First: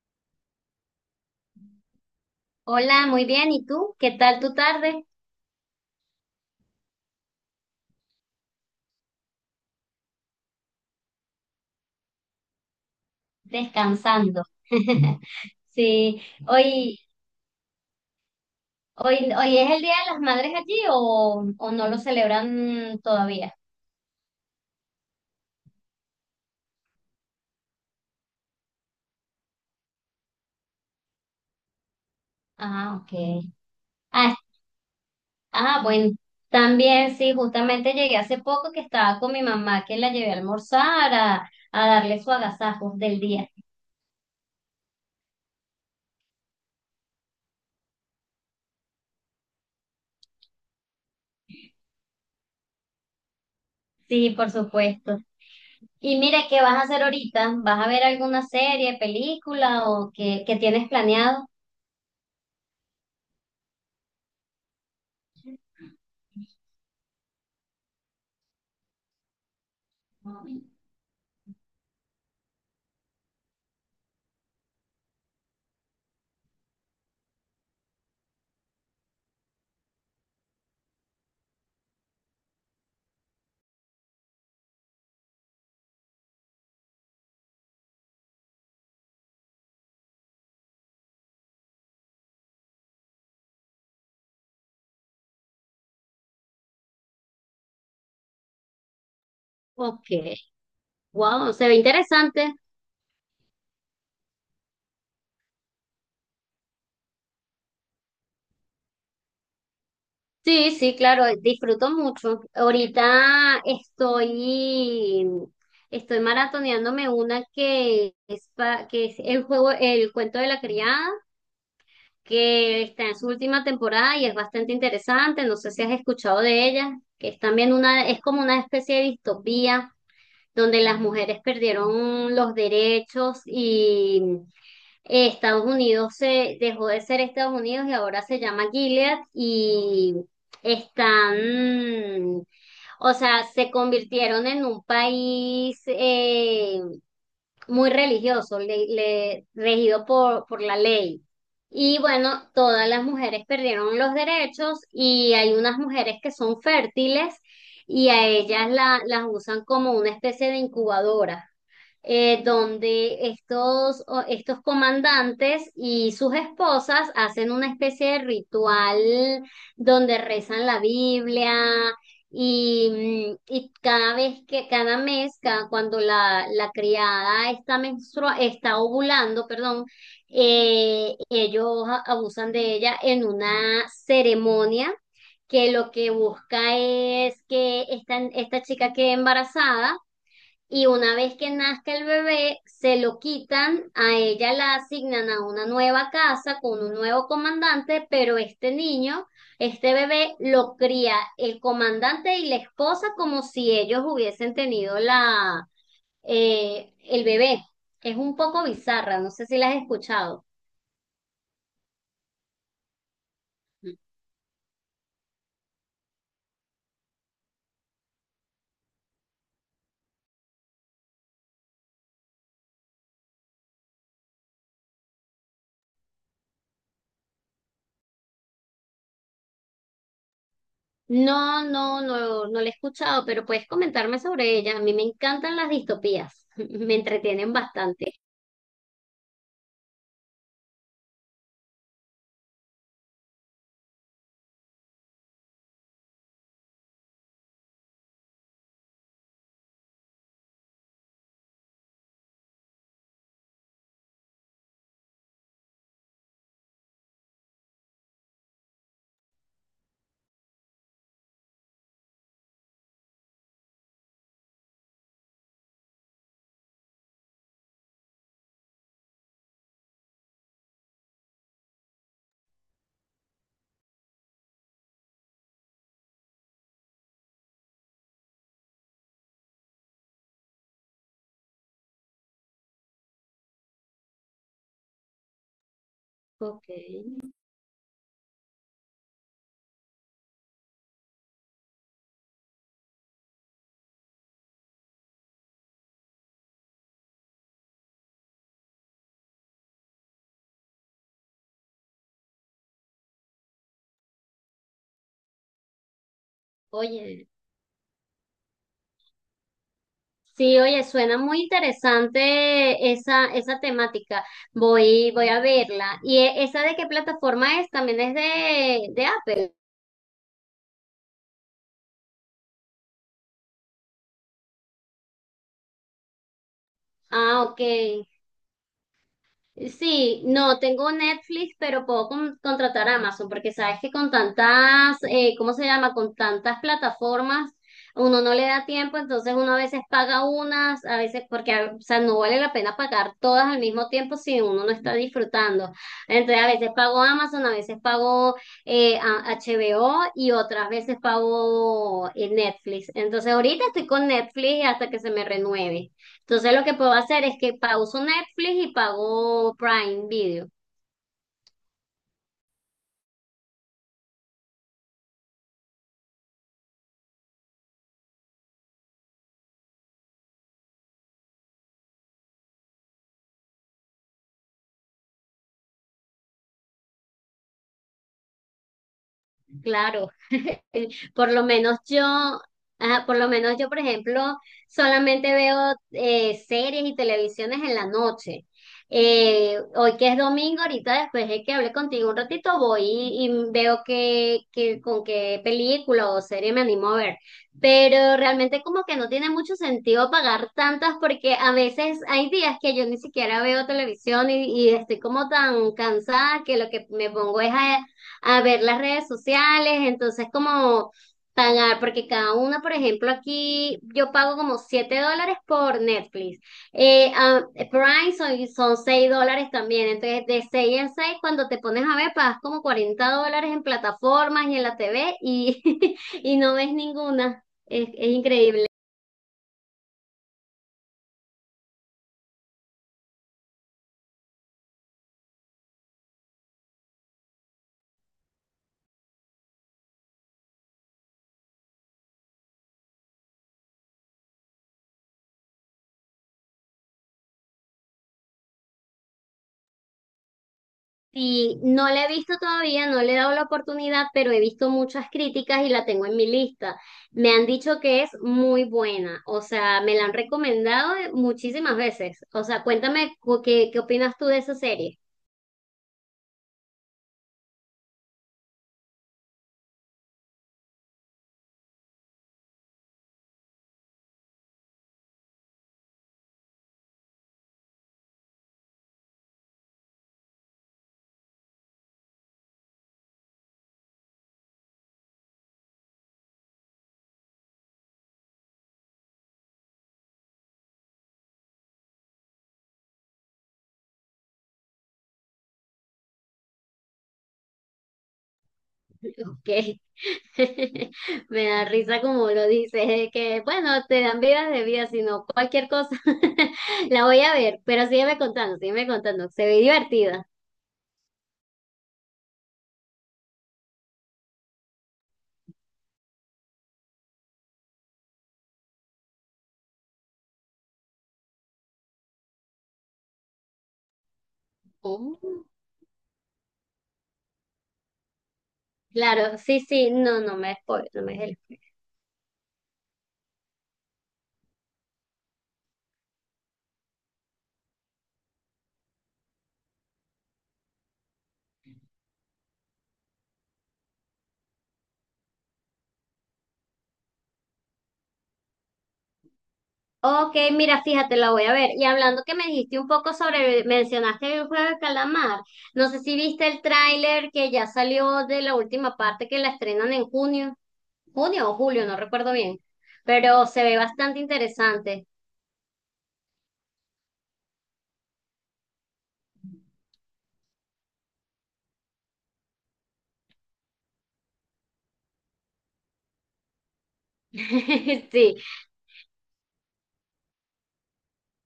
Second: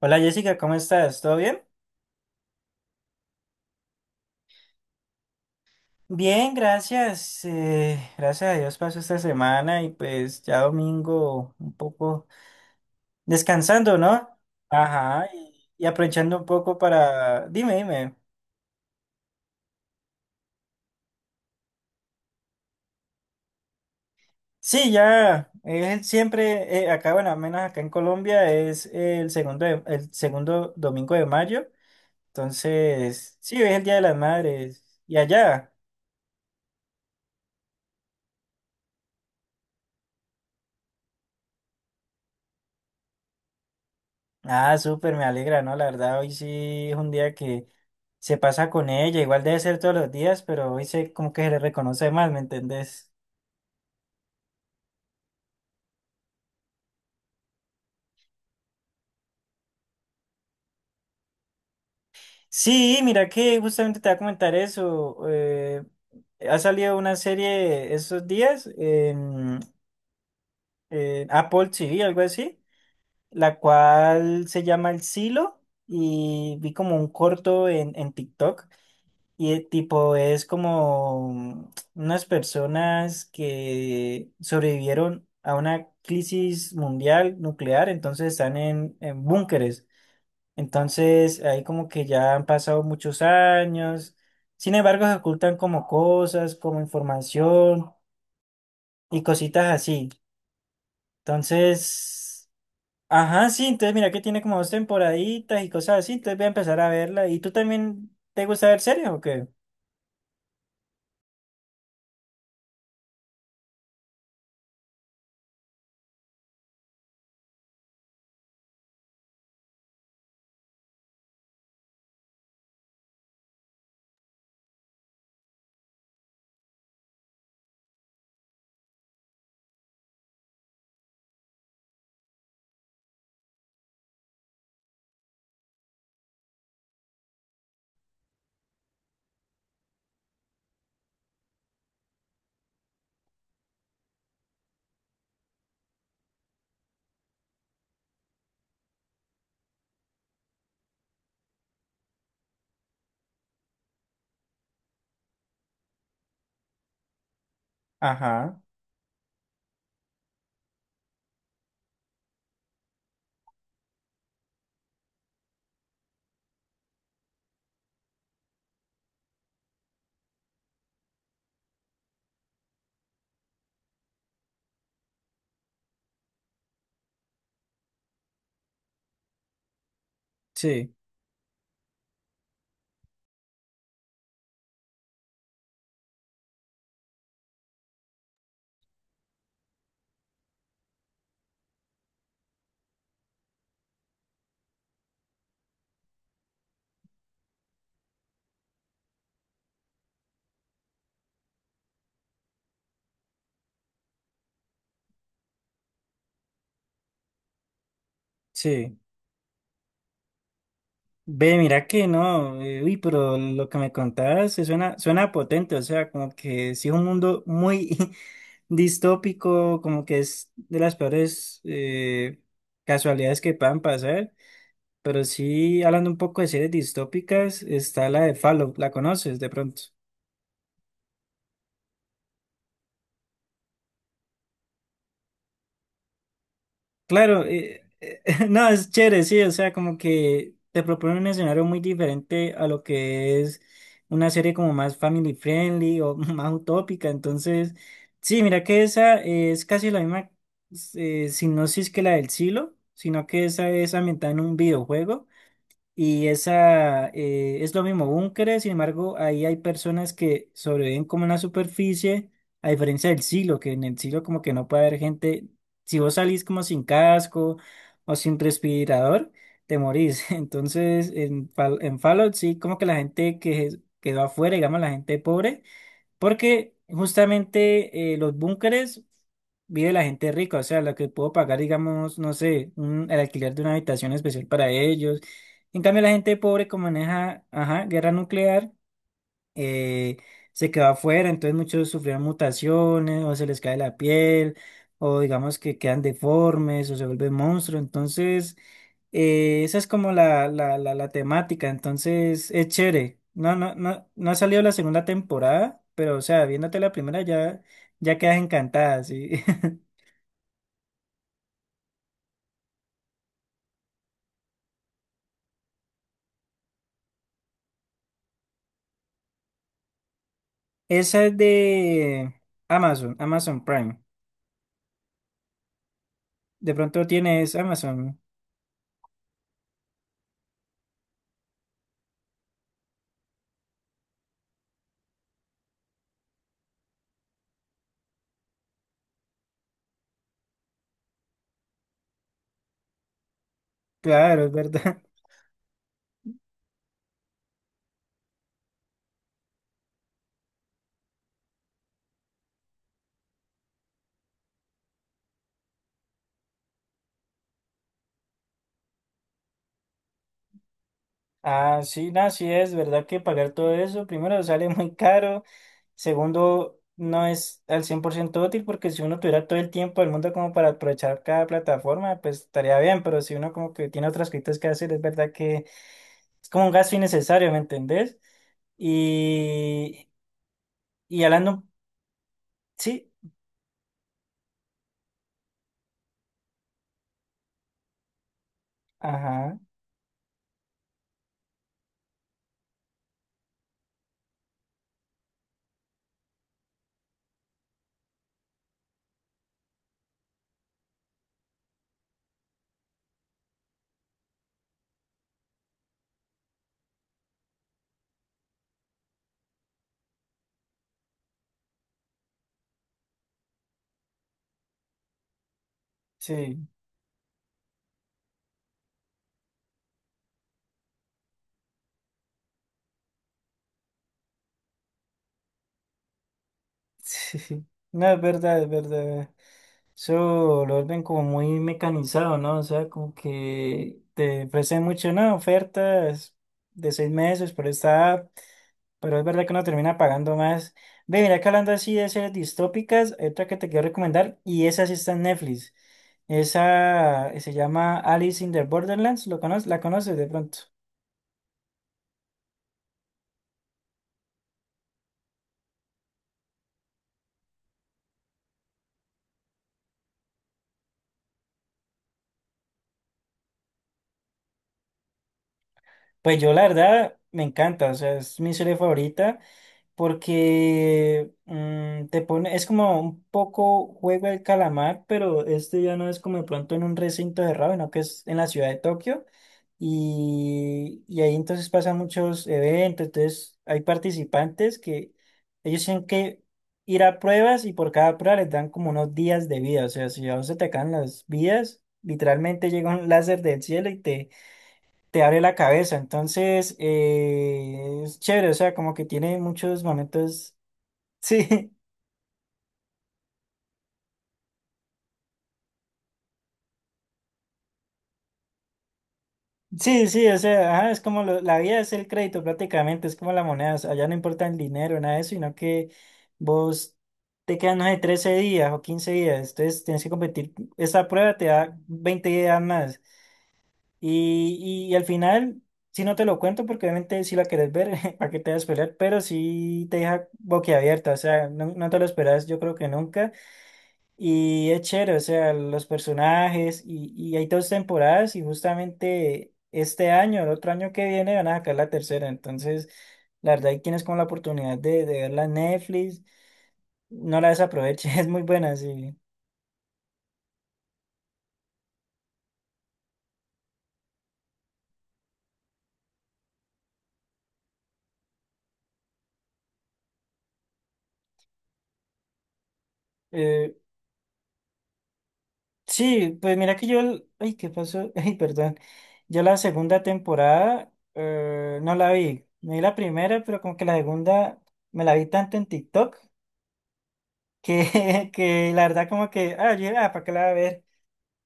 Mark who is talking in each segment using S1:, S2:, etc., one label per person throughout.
S1: Hola Jessica, ¿cómo estás? ¿Todo bien?
S2: Hola, muy bien. ¿Y tú? ¿Qué tal tu tarde?
S1: Bien, gracias. Gracias a Dios pasó esta semana y pues ya domingo un poco descansando, ¿no?
S2: Descansando.
S1: Ajá, y
S2: Sí,
S1: aprovechando un poco
S2: hoy,
S1: para. Dime, dime.
S2: hoy es el Día de las Madres allí o no lo celebran todavía.
S1: Sí, ya, siempre, acá, bueno, al menos acá en Colombia es el segundo domingo de mayo.
S2: Ah, ok.
S1: Entonces, sí, es el Día de las
S2: Ah,
S1: Madres. ¿Y allá?
S2: bueno, también sí, justamente llegué hace poco que estaba con mi mamá que la llevé a almorzar a darle su agasajo del día.
S1: Ah, súper, me alegra, ¿no? La verdad, hoy sí es un día que se pasa con ella, igual debe ser todos los días, pero hoy se como que se le reconoce más, ¿me entendés?
S2: Sí, por supuesto. Y mira, ¿qué vas a hacer ahorita? ¿Vas a ver alguna serie, película o qué tienes planeado?
S1: Sí, mira que justamente te voy a comentar eso. Ha salido una serie esos días en Apple TV, algo así, la cual se llama El Silo y vi como un corto en TikTok. Y tipo es como unas personas que sobrevivieron a una crisis mundial nuclear, entonces están en búnkeres. Entonces ahí como que ya han pasado muchos años. Sin embargo, se ocultan como cosas, como información y cositas así.
S2: Ok. Wow, se ve
S1: Entonces,
S2: interesante.
S1: ajá, sí, entonces mira que tiene como dos temporaditas y cosas así, entonces voy a empezar a verla. ¿Y tú también te gusta ver series o qué?
S2: Sí, sí, claro, disfruto mucho. Estoy maratoneándome una que es, que es el juego, el cuento de la criada, que está en su última temporada y es bastante interesante. No sé si has escuchado de ella, que es también una, es como una especie de distopía donde las mujeres perdieron los derechos. Estados Unidos se dejó de ser Estados Unidos y ahora se llama Gilead y están, o sea, se convirtieron en un país muy religioso, regido por la ley. Y bueno, todas las mujeres perdieron los derechos y hay unas mujeres que son fértiles y a
S1: Ajá,
S2: ellas las usan como una especie de incubadora, donde estos comandantes y sus esposas hacen una especie de ritual donde rezan la Biblia y, y cada mes, cuando la criada está ovulando, perdón,
S1: sí,
S2: ellos abusan de ella en una ceremonia que lo que busca es que esta chica quede embarazada y una vez que nazca el bebé, se lo quitan, a ella la asignan a una nueva casa con un nuevo comandante, pero este niño, este bebé, lo cría el comandante y la esposa como si ellos hubiesen tenido el bebé. Es un poco
S1: sí.
S2: bizarra, no sé si la has escuchado.
S1: Ve, mira que no, uy, pero lo que me contabas suena potente, o sea, como que sí es un mundo muy distópico, como que es de las peores casualidades que puedan pasar, pero sí, hablando un poco de series distópicas, está la de Fallout, ¿la conoces de pronto?
S2: No, no la he escuchado, pero puedes comentarme sobre ella. A mí me encantan las distopías, me
S1: Claro,
S2: entretienen bastante.
S1: no, es chévere, sí, o sea, como que te propone un escenario muy diferente a lo que es una serie como más family friendly o más utópica, entonces, sí, mira que esa es casi la misma sinopsis que la del Silo, sino que esa es ambientada en un videojuego. Y esa es lo mismo, búnkeres, sin embargo, ahí hay personas que sobreviven como en la superficie, a diferencia del silo, que en el silo como que no puede haber gente, si vos salís como sin casco o sin respirador, te morís. Entonces, en Fallout sí, como que la gente que quedó afuera, digamos la gente pobre, porque justamente los búnkeres vive la gente rica, o sea, la que puedo pagar, digamos, no sé, el alquiler de una habitación especial para ellos. En cambio, la gente pobre,
S2: Ok.
S1: como maneja, ajá, guerra nuclear eh, se quedó afuera, entonces muchos sufrieron mutaciones o se les cae la piel o digamos que quedan deformes o se vuelven monstruos, entonces esa es como la temática, entonces es chévere. No, no, no, no ha salido la segunda temporada, pero o sea, viéndote la primera
S2: Oye.
S1: ya, ya quedas encantada, sí.
S2: Sí, oye, suena muy interesante esa temática. Voy a verla. ¿Y esa de qué plataforma es? También es de Apple.
S1: Esa es de Amazon, Amazon Prime. De pronto
S2: Ah,
S1: tienes
S2: ok.
S1: Amazon,
S2: Sí, no, tengo Netflix, pero puedo contratar Amazon, porque sabes que con tantas, ¿cómo se llama? Con tantas plataformas, uno no le da tiempo, entonces uno a veces paga unas, a veces, o sea, no vale la pena pagar todas al mismo tiempo si
S1: claro, es
S2: uno no está
S1: verdad.
S2: disfrutando. Entonces, a veces pago Amazon, a veces pago HBO y otras veces pago Netflix. Entonces, ahorita estoy con Netflix hasta que se me renueve. Entonces lo que puedo hacer es que pauso Netflix y pago Prime Video.
S1: Ah, sí, no, sí es verdad que pagar todo eso, primero sale muy caro, segundo no es al 100% útil porque si uno tuviera todo el tiempo del mundo como para aprovechar cada plataforma, pues estaría bien, pero si uno como que tiene otras cosas que hacer, es verdad que es como un gasto innecesario, ¿me entendés? Y,
S2: Claro.
S1: y
S2: por lo
S1: hablando,
S2: menos yo,
S1: sí,
S2: ajá, por lo menos yo, por ejemplo, solamente veo series y televisiones en la noche.
S1: ajá,
S2: Hoy que es domingo, ahorita después de que hable contigo un ratito, voy y veo que con qué película o serie me animo a ver. Pero realmente como que no tiene mucho sentido pagar tantas porque a veces hay días que yo ni siquiera veo televisión y estoy como tan cansada que lo que me pongo es a ver las redes sociales, entonces como pagar, porque cada uno, por ejemplo, aquí yo pago como $7 por Netflix,
S1: sí,
S2: eh, ah, Prime son $6 también, entonces de 6 en 6 cuando te pones a ver pagas como $40 en plataformas y en la TV y, y no ves ninguna,
S1: sí,
S2: es
S1: no, es verdad,
S2: increíble.
S1: es verdad. Eso lo ven como muy mecanizado, ¿no? O sea, como que te ofrecen mucho, ¿no? Ofertas de seis meses por esta app, pero es verdad que uno termina pagando más. Ve, mira que hablando así de series distópicas, hay otra que te quiero recomendar, y esa sí está en Netflix. Esa se llama Alice in the Borderlands, ¿lo conoces? ¿La conoces de pronto?
S2: Sí, no la he visto todavía, no le he dado la oportunidad, pero he visto muchas críticas y la tengo en mi lista. Me han dicho que es muy buena, o sea, me la han recomendado muchísimas veces. O sea, cuéntame qué opinas tú de esa serie.
S1: Pues yo la verdad me encanta, o sea, es mi serie favorita. Porque te pone, es como un poco juego del calamar, pero este ya no es como de pronto en un recinto cerrado, sino que es en la ciudad de Tokio. Y ahí entonces pasan muchos eventos, entonces hay participantes que ellos tienen que ir a pruebas y por cada prueba les dan como unos días de vida, o sea, si a vos se te caen las vidas, literalmente llega un láser del cielo y te abre la cabeza. Entonces, es chévere, o sea, como que tiene
S2: Ok.
S1: muchos momentos.
S2: Me da
S1: Sí,
S2: risa como lo dices, de que bueno, te dan vidas de vida, sino cualquier cosa. La voy a ver, pero sígueme contando, se ve
S1: sí, sí,
S2: divertida.
S1: o sea, ajá, es como la vida es el crédito prácticamente, es como la moneda, o sea, allá no importa el dinero, nada de eso, sino que vos te quedan, no sé, 13 días o 15 días, entonces tienes que competir. Esta prueba te da 20 días más. Y, y al
S2: Oh.
S1: final, si no te lo cuento, porque obviamente si la querés ver, para que te vas a esperar, pero
S2: Claro, sí,
S1: sí
S2: sí,
S1: te
S2: no,
S1: deja
S2: no me spoil, no
S1: boquiabierta, o
S2: me.
S1: sea, no, no te lo esperas, yo creo que nunca. Y es chévere, o sea, los personajes y hay dos temporadas y justamente este año, el otro año que viene van a sacar la tercera. Entonces, la verdad, hay quienes con la oportunidad de verla en Netflix, no la desaproveche, es muy buena, sí.
S2: Ok, mira, fíjate, la voy a ver. Y hablando que me dijiste un poco sobre, mencionaste el juego de calamar. No sé si viste el tráiler que ya salió de la última parte que la estrenan en junio, junio o julio, no recuerdo bien, pero se
S1: Eh,
S2: ve bastante interesante.
S1: sí, pues mira que yo, ay, ¿qué pasó? Ay, perdón. Yo la segunda temporada no la vi. Me vi la primera, pero como que la segunda me la vi tanto en TikTok que,
S2: Sí.
S1: que la verdad como que, ah, yo, ah, ¿para qué la voy a ver?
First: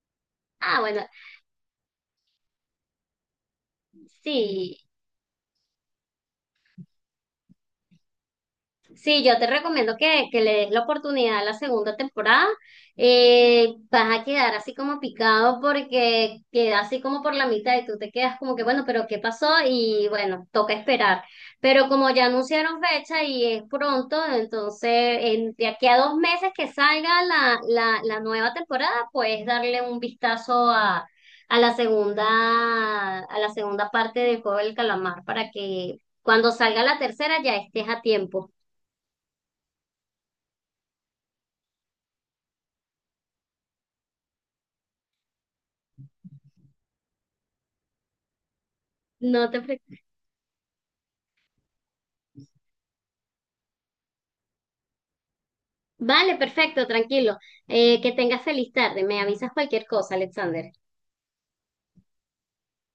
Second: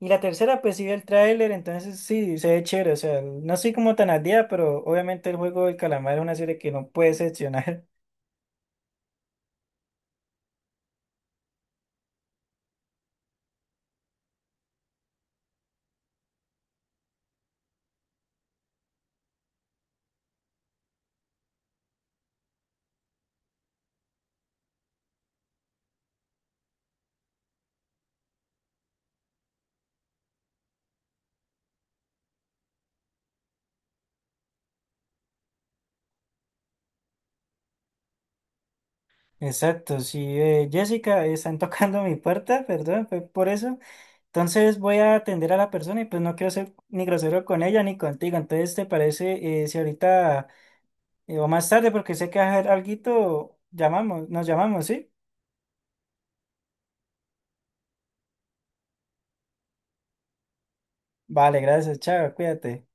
S1: Y la tercera, pues
S2: Ah,
S1: sí vi el
S2: bueno,
S1: tráiler, entonces sí, se ve chévere, o sea, no soy como tan al día, pero
S2: sí.
S1: obviamente el juego del calamar es una serie que no puede excepcionar.
S2: Sí, yo te recomiendo que le des la oportunidad a la segunda temporada. Vas a quedar así como picado porque queda así como por la mitad y tú te quedas como que, bueno, pero ¿qué pasó? Y bueno, toca esperar. Pero como ya anunciaron fecha y es pronto, entonces de aquí a 2 meses que salga la nueva temporada, puedes darle un vistazo a la segunda parte del Juego del Calamar para que cuando salga la tercera ya estés a tiempo.
S1: Exacto, sí, Jessica, están tocando mi puerta, perdón, fue por eso. Entonces voy a atender a la persona y pues no quiero ser ni grosero con ella ni contigo. Entonces, ¿te
S2: No te
S1: parece si
S2: preocupes.
S1: ahorita o más tarde, porque sé que vas a hacer alguito, nos llamamos, ¿sí?
S2: Vale, perfecto, tranquilo. Que tengas feliz tarde. Me avisas cualquier cosa, Alexander.
S1: Vale, gracias, chao, cuídate.